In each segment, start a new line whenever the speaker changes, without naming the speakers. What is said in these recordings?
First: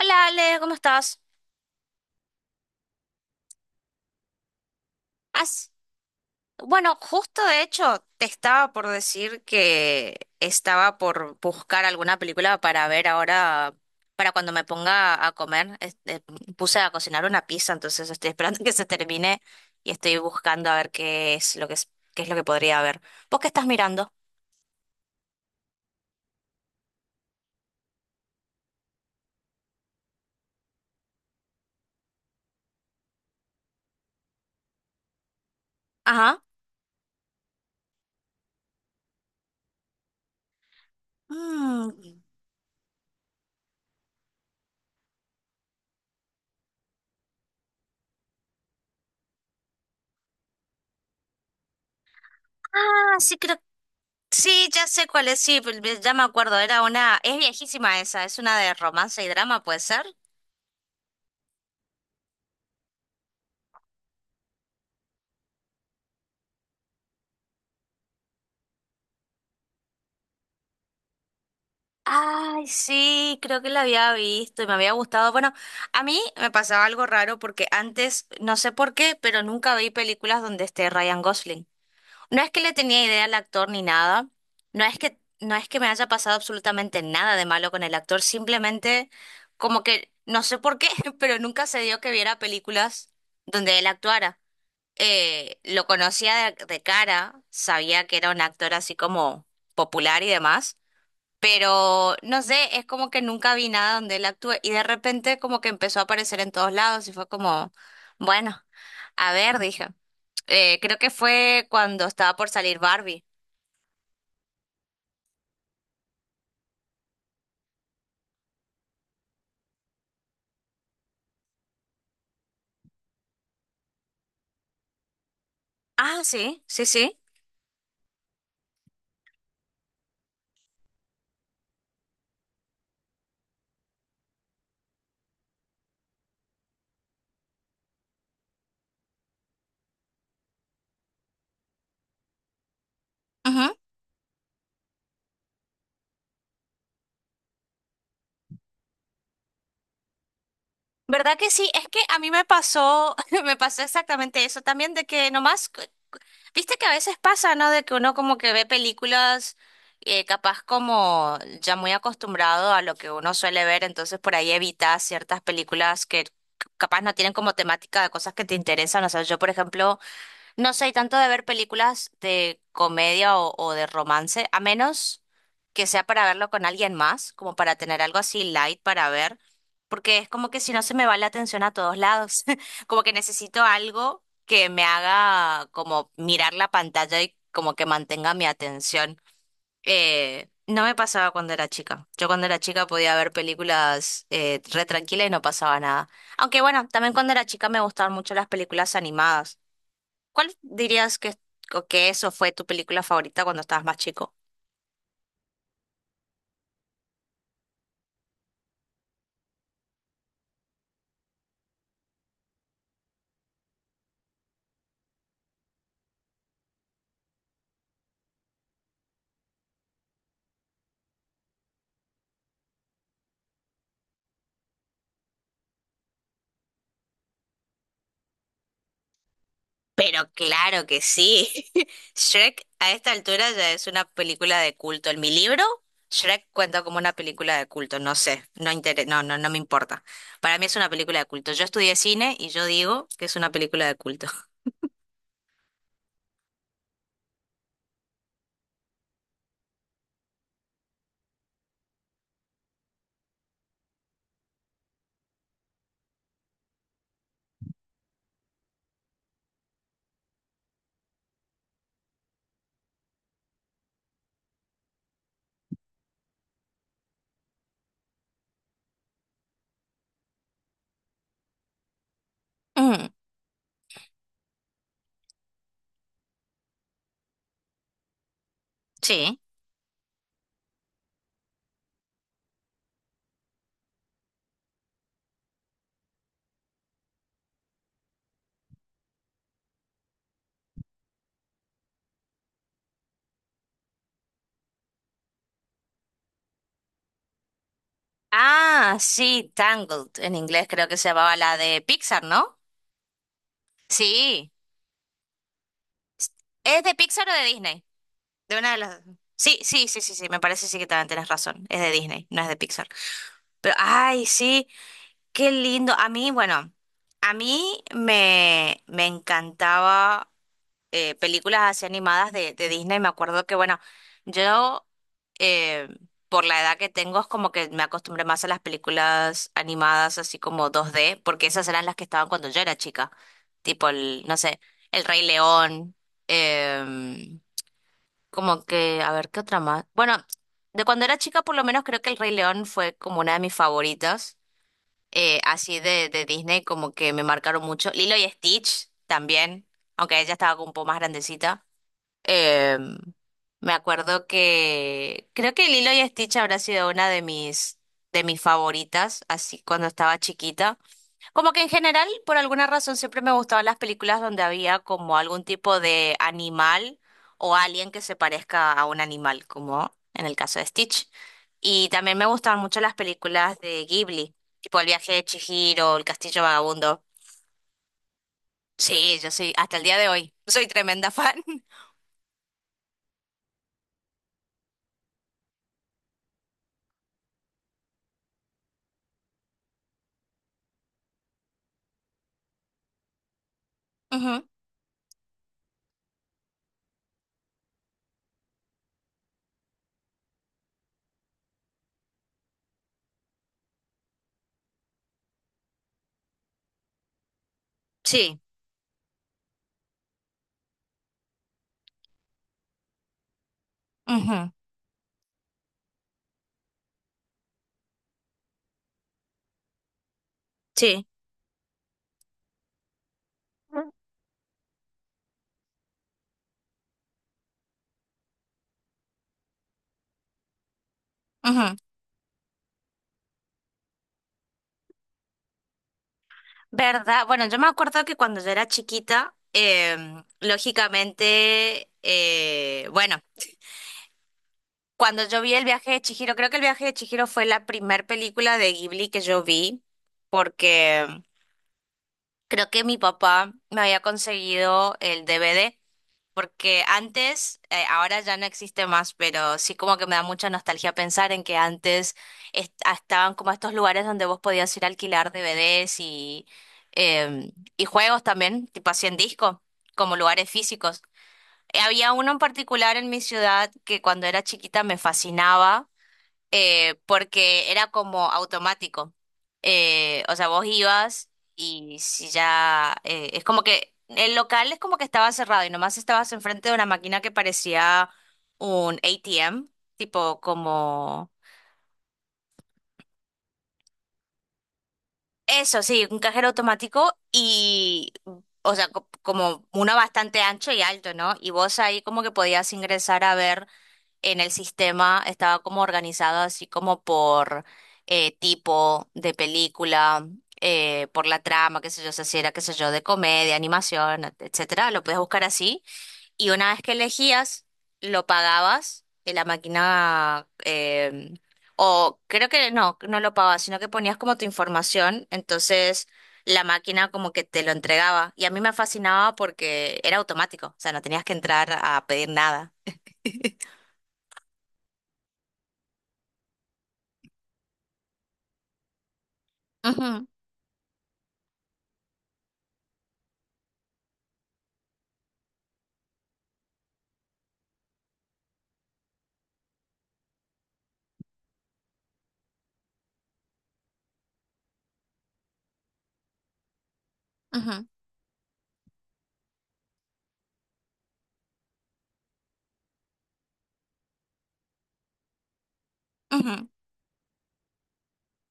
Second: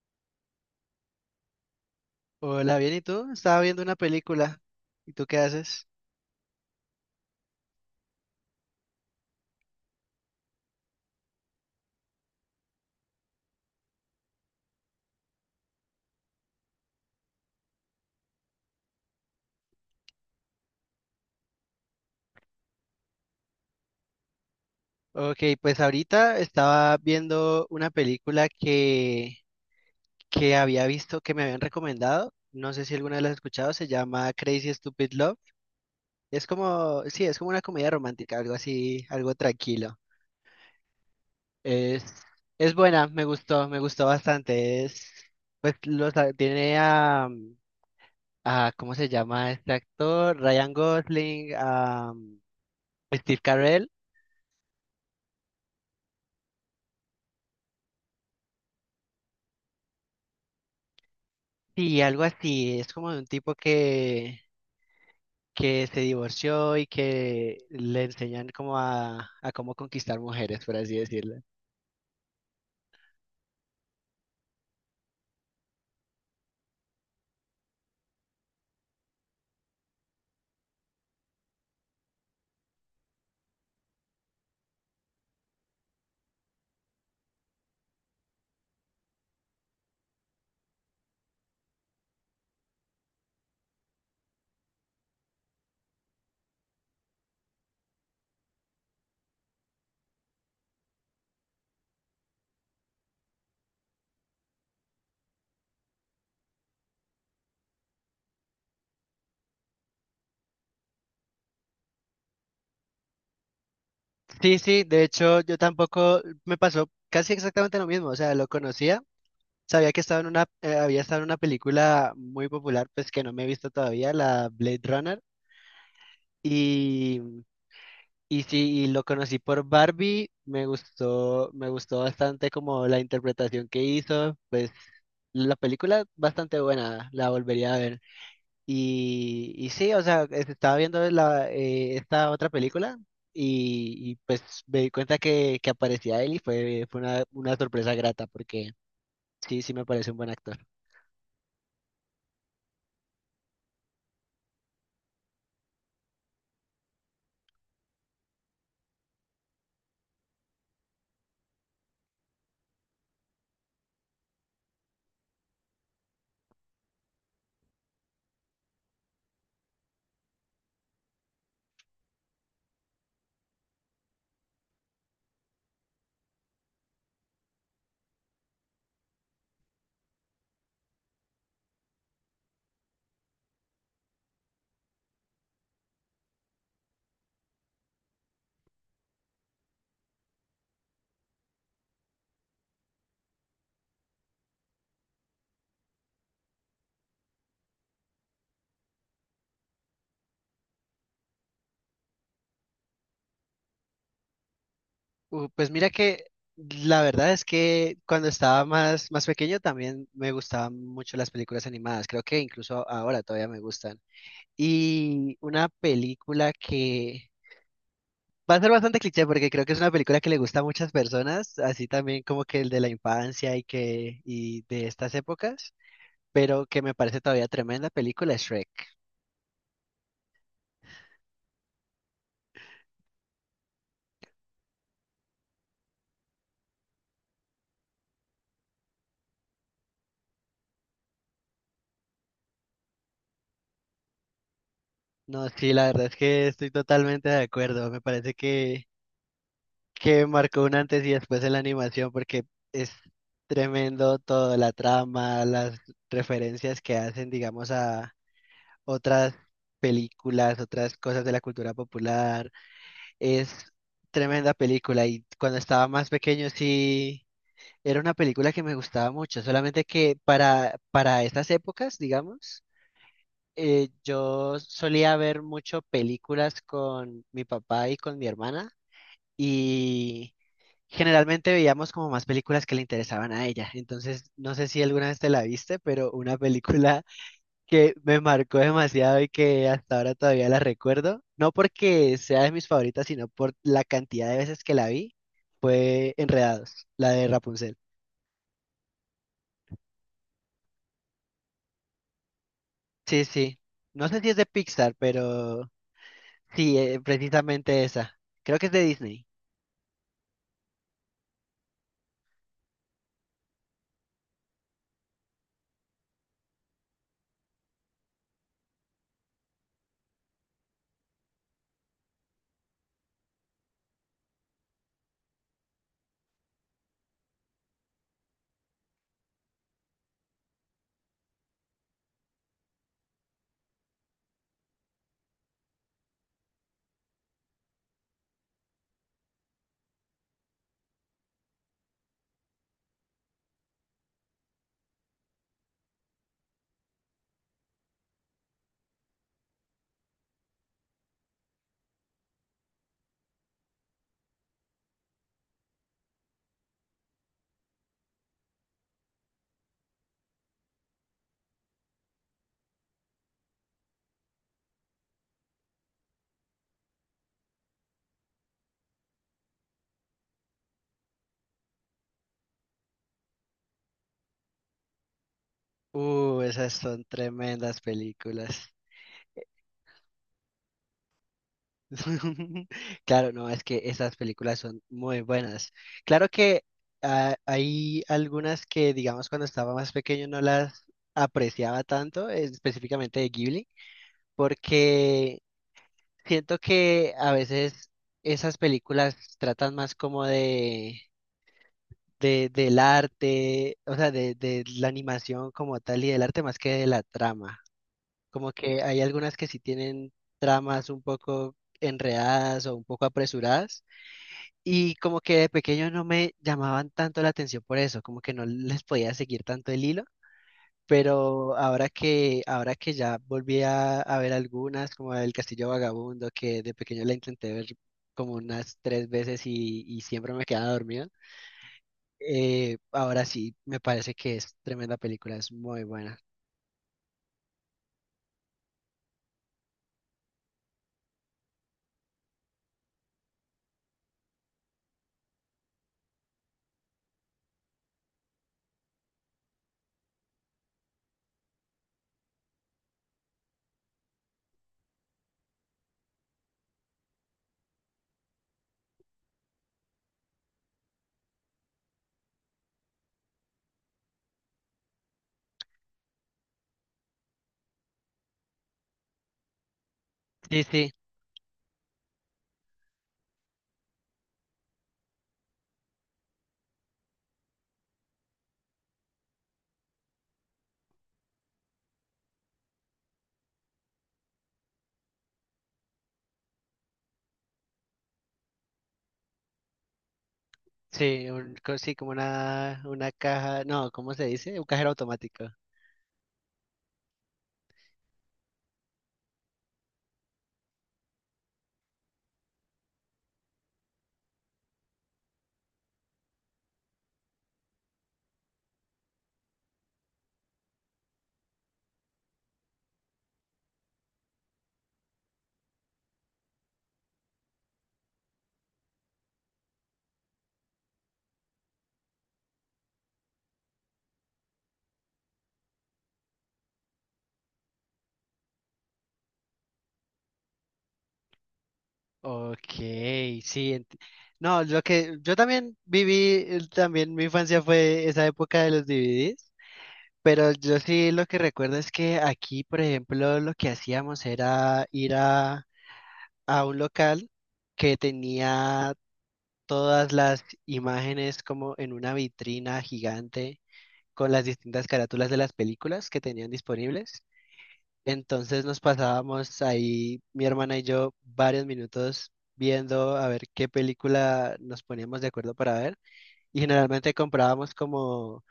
Hola Ale, ¿cómo estás?
Hola, bien, ¿y tú? Estaba viendo una película. ¿Y tú qué
As-
haces?
Bueno, justo de hecho te estaba por decir que estaba por buscar alguna película para ver ahora, para cuando me ponga a comer. Puse a cocinar una pizza, entonces estoy esperando que se termine y estoy buscando a ver qué es lo que es, qué es lo que podría ver. ¿Vos qué estás mirando?
Ok, pues ahorita estaba viendo una película que había visto, que me habían recomendado. No sé si alguna vez la has escuchado, se llama Crazy Stupid Love.
Ajá.
Es como, sí, es como una comedia romántica, algo así, algo tranquilo. Es,
Mm.
es buena, me gustó bastante. Es, pues los, tiene a ¿cómo se llama este actor? Ryan Gosling, a
Ah, sí,
Steve
creo.
Carell.
Sí, ya sé cuál es, sí, ya me acuerdo, era una, es viejísima esa, es una de romance y drama, ¿puede ser?
Sí, algo así. Es como de un tipo que se divorció y que le enseñan como a cómo conquistar mujeres, por así decirlo.
Ay, sí, creo que la había visto y me había gustado. Bueno, a mí me pasaba algo raro porque antes, no sé por qué, pero nunca vi películas donde esté Ryan Gosling. No es que le tenía idea al actor ni nada, no es que me haya pasado absolutamente nada de malo con el actor, simplemente como que no sé por qué, pero nunca se dio que viera películas donde él actuara. Lo conocía de cara, sabía que era un actor así como popular y demás, pero no sé, es como que nunca vi nada donde él actúe y de repente como que empezó a aparecer en todos lados y fue como, bueno, a ver, dije. Creo que fue cuando estaba por salir Barbie.
Sí, sí, de hecho yo tampoco me pasó casi exactamente lo mismo. O sea, lo conocía, sabía que estaba en una, había estado en una película muy popular, pues que no me he visto todavía, la Blade Runner.
Ah, sí, sí, sí.
Y sí, y lo conocí por Barbie, me gustó bastante como la interpretación que hizo, pues la película bastante buena, la volvería a ver. Y sí, o sea, estaba viendo la, esta otra película
Ujú.
y pues me di cuenta que aparecía él y fue una sorpresa grata porque sí, sí me parece un buen actor.
¿Verdad que sí? Es que a mí me pasó, me pasó exactamente eso también, de que nomás. Viste que a veces pasa, ¿no? De que uno como que ve películas, capaz como ya muy acostumbrado a lo que uno suele ver, entonces por ahí evitas ciertas películas que capaz no tienen como temática de cosas que te interesan. O sea, yo por ejemplo... No soy tanto de ver películas de comedia o de romance, a menos que sea para verlo con alguien más, como para tener algo así light para ver, porque es como que si no se me va la atención a todos lados, como que necesito algo que me haga como mirar la pantalla y como que mantenga mi atención. No me pasaba cuando era chica. Yo cuando era chica podía ver películas, re tranquila y no pasaba nada. Aunque bueno, también cuando era chica me gustaban mucho las películas animadas. ¿Cuál dirías que, o que eso fue tu película favorita cuando estabas más chico?
Pues mira que la verdad es que cuando estaba más, más pequeño también me gustaban mucho las películas animadas. Creo que incluso ahora todavía me gustan. Y una película que va a ser bastante cliché porque creo que es una película que le gusta a muchas personas, así también como que el de la infancia y que y de estas épocas, pero que me parece todavía tremenda película es Shrek.
Pero claro que sí. Shrek a esta altura ya es una película de culto. En mi libro, Shrek cuenta como una película de culto. No sé, no, no, no me importa. Para mí es una película de culto. Yo estudié cine y yo digo que es una película de culto.
No, sí, la verdad es que estoy totalmente de acuerdo. Me parece que marcó un antes y después en la animación porque es tremendo toda la trama, las referencias que hacen, digamos, a otras películas, otras cosas de la cultura popular. Es tremenda película y cuando estaba más pequeño sí era una película que me gustaba mucho, solamente que para estas épocas, digamos,
Mm,
yo solía ver mucho películas con mi papá y con mi hermana.
sí.
y Generalmente veíamos como más películas que le interesaban a ella. Entonces, no sé si alguna vez te la viste, pero una película que me marcó demasiado y que hasta ahora todavía la recuerdo, no porque sea de mis favoritas, sino por la cantidad de veces que la vi, fue Enredados, la de Rapunzel.
Ah, sí, Tangled. En inglés creo que se llamaba la de Pixar, ¿no?
Sí, sí. No sé si es de
Sí.
Pixar, pero sí,
¿Es de Pixar o de
precisamente
Disney?
esa.
De
Creo que es
una de
de
las...
Disney.
Sí, sí, sí, sí, sí, me parece sí que también tenés razón. Es de Disney, no es de Pixar. Pero, ay, sí, qué lindo. A mí, bueno, a mí me, me encantaba, películas así animadas de Disney. Me acuerdo que, bueno, yo, eh, por la edad que tengo, es como que me acostumbré más a las películas animadas así como dos d porque esas eran las que estaban cuando yo era chica. Tipo el, no sé, El Rey León. em, Como que, a ver, ¿qué otra más? Bueno, de cuando era chica, por lo menos creo que El Rey León fue como una de mis favoritas. Así de Disney, como que me marcaron mucho. Lilo y Stitch también, aunque ella estaba como un poco más grandecita. Em, Me acuerdo que creo que Lilo y Stitch habrá sido una de mis favoritas, así cuando estaba chiquita. Como que en general, por alguna razón, siempre me gustaban las películas donde había como algún tipo de animal o alguien que se parezca a un animal, como en el caso de Stitch. Y también me gustaban mucho las películas de Ghibli, tipo El viaje de Chihiro, El castillo
Esas
vagabundo.
son tremendas películas.
Sí, yo soy, hasta el día de hoy, soy tremenda fan.
Claro, no, es que esas películas son muy buenas. Claro que hay algunas que, digamos, cuando estaba más pequeño no las apreciaba tanto, específicamente de Ghibli,
Ujú,
porque siento que a veces esas películas tratan más como del arte, o sea, de la animación como tal y del arte más que de la trama.
sí,
Como que hay algunas que sí tienen tramas un poco enredadas o un poco apresuradas.
ujú,
Y como que de pequeño no me llamaban tanto la atención por eso, como que no les podía seguir tanto el hilo,
sí.
pero ahora que ya volví a ver algunas, como El Castillo Vagabundo, que de pequeño la intenté ver como unas tres veces y siempre me quedaba dormido,
Ujú.
ahora sí me parece que es tremenda película, es muy buena.
¿Verdad? Bueno, yo me acuerdo que cuando yo era chiquita, lógicamente, bueno. Cuando yo vi el viaje de Chihiro, creo que el viaje de Chihiro fue la primer película de Ghibli que yo vi, porque creo que mi papá me había conseguido el DVD, porque antes, ahora ya no existe más, pero sí como que me da mucha nostalgia pensar en que antes estaban como estos lugares donde vos podías ir a alquilar DVDs y, em, y juegos también, tipo así en disco, como lugares
Sí, sí,
físicos. Había uno en particular en mi ciudad que cuando era chiquita me fascinaba, porque era como automático. O sea, vos ibas y si ya... es como que el local es como que estaba cerrado y nomás estabas enfrente de una máquina que parecía un ATM, tipo
sí,
como...
sí, como una caja, no, ¿cómo se dice? Un cajero automático.
Eso, sí, un cajero automático y... O sea, como uno bastante ancho y alto, ¿no? Y vos ahí como que podías ingresar a ver, en el sistema estaba como organizado así como por, tipo de película, por la trama, qué sé yo, o sea, si era, qué sé yo, de comedia, animación, etcétera, lo podías buscar así. Y una vez que elegías, lo pagabas en la máquina, o creo que no, no lo pagabas, sino que ponías como tu información, entonces la máquina como que te lo entregaba. Y a mí me fascinaba porque era automático, o sea, no tenías que entrar a pedir
Ok,
nada.
sí. No, lo que yo también viví, también mi infancia fue esa época de los DVDs,
Ujú,
pero yo sí lo que recuerdo es que aquí, por ejemplo, lo que hacíamos era ir a un local que tenía todas las imágenes como en una vitrina gigante con las distintas carátulas de las películas que tenían disponibles.
ujú.
Entonces nos pasábamos ahí, mi hermana y yo, varios minutos viendo a ver qué película nos poníamos de acuerdo para ver. Y
Ujú,
generalmente comprábamos como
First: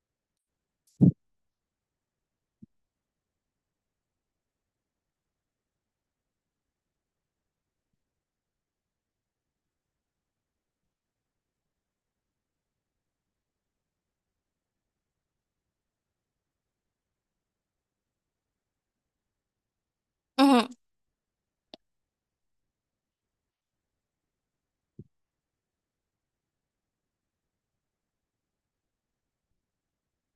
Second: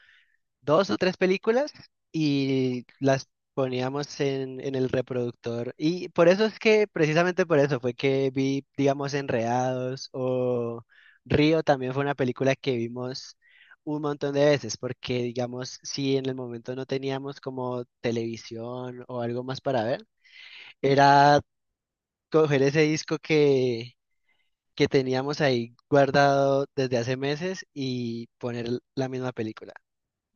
dos o tres películas y las poníamos en el reproductor. Y por eso es que, precisamente por eso fue que vi, digamos, Enredados o Río también fue una película que vimos un montón de veces, porque digamos, si en el momento no teníamos como televisión o algo más para ver,
ujú.
era coger ese disco que teníamos ahí guardado desde hace meses y poner la misma película.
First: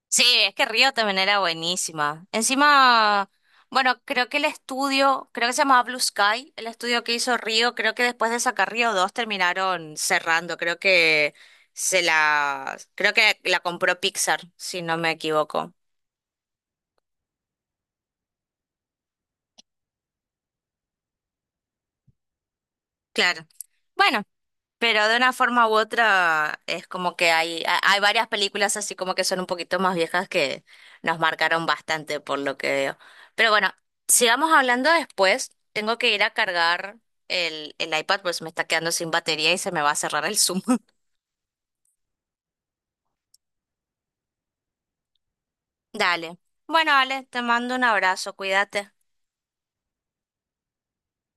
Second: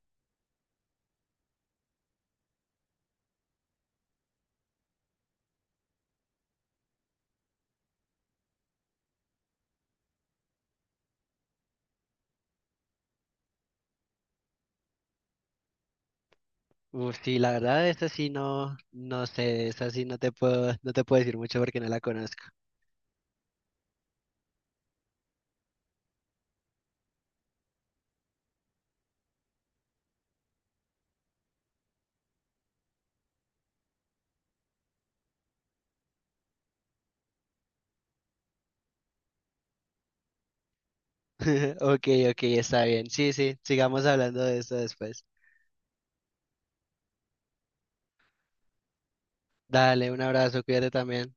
Sí, es que Río también era buenísima. Encima, bueno, creo que el estudio, creo que se llamaba Blue Sky, el estudio que hizo Río, creo que después de sacar Río 2 terminaron cerrando, creo que se la, creo que la compró Pixar, si no me equivoco.
Uf, sí, la verdad, esta sí no, no sé, esta sí no te puedo, no te puedo decir mucho porque no la conozco.
Claro. Bueno. Pero de una forma u otra es como que hay, hay varias películas así como que son un poquito más viejas que nos marcaron bastante por lo que veo. Pero bueno, sigamos hablando después. Tengo que ir a cargar el iPad, pues me está quedando sin batería y se me va a cerrar el Zoom.
Ok, ok, está bien. Sí, sí, sigamos hablando de esto después.
Dale. Bueno, Ale, te mando un abrazo, cuídate.
Dale, un abrazo, cuídate también.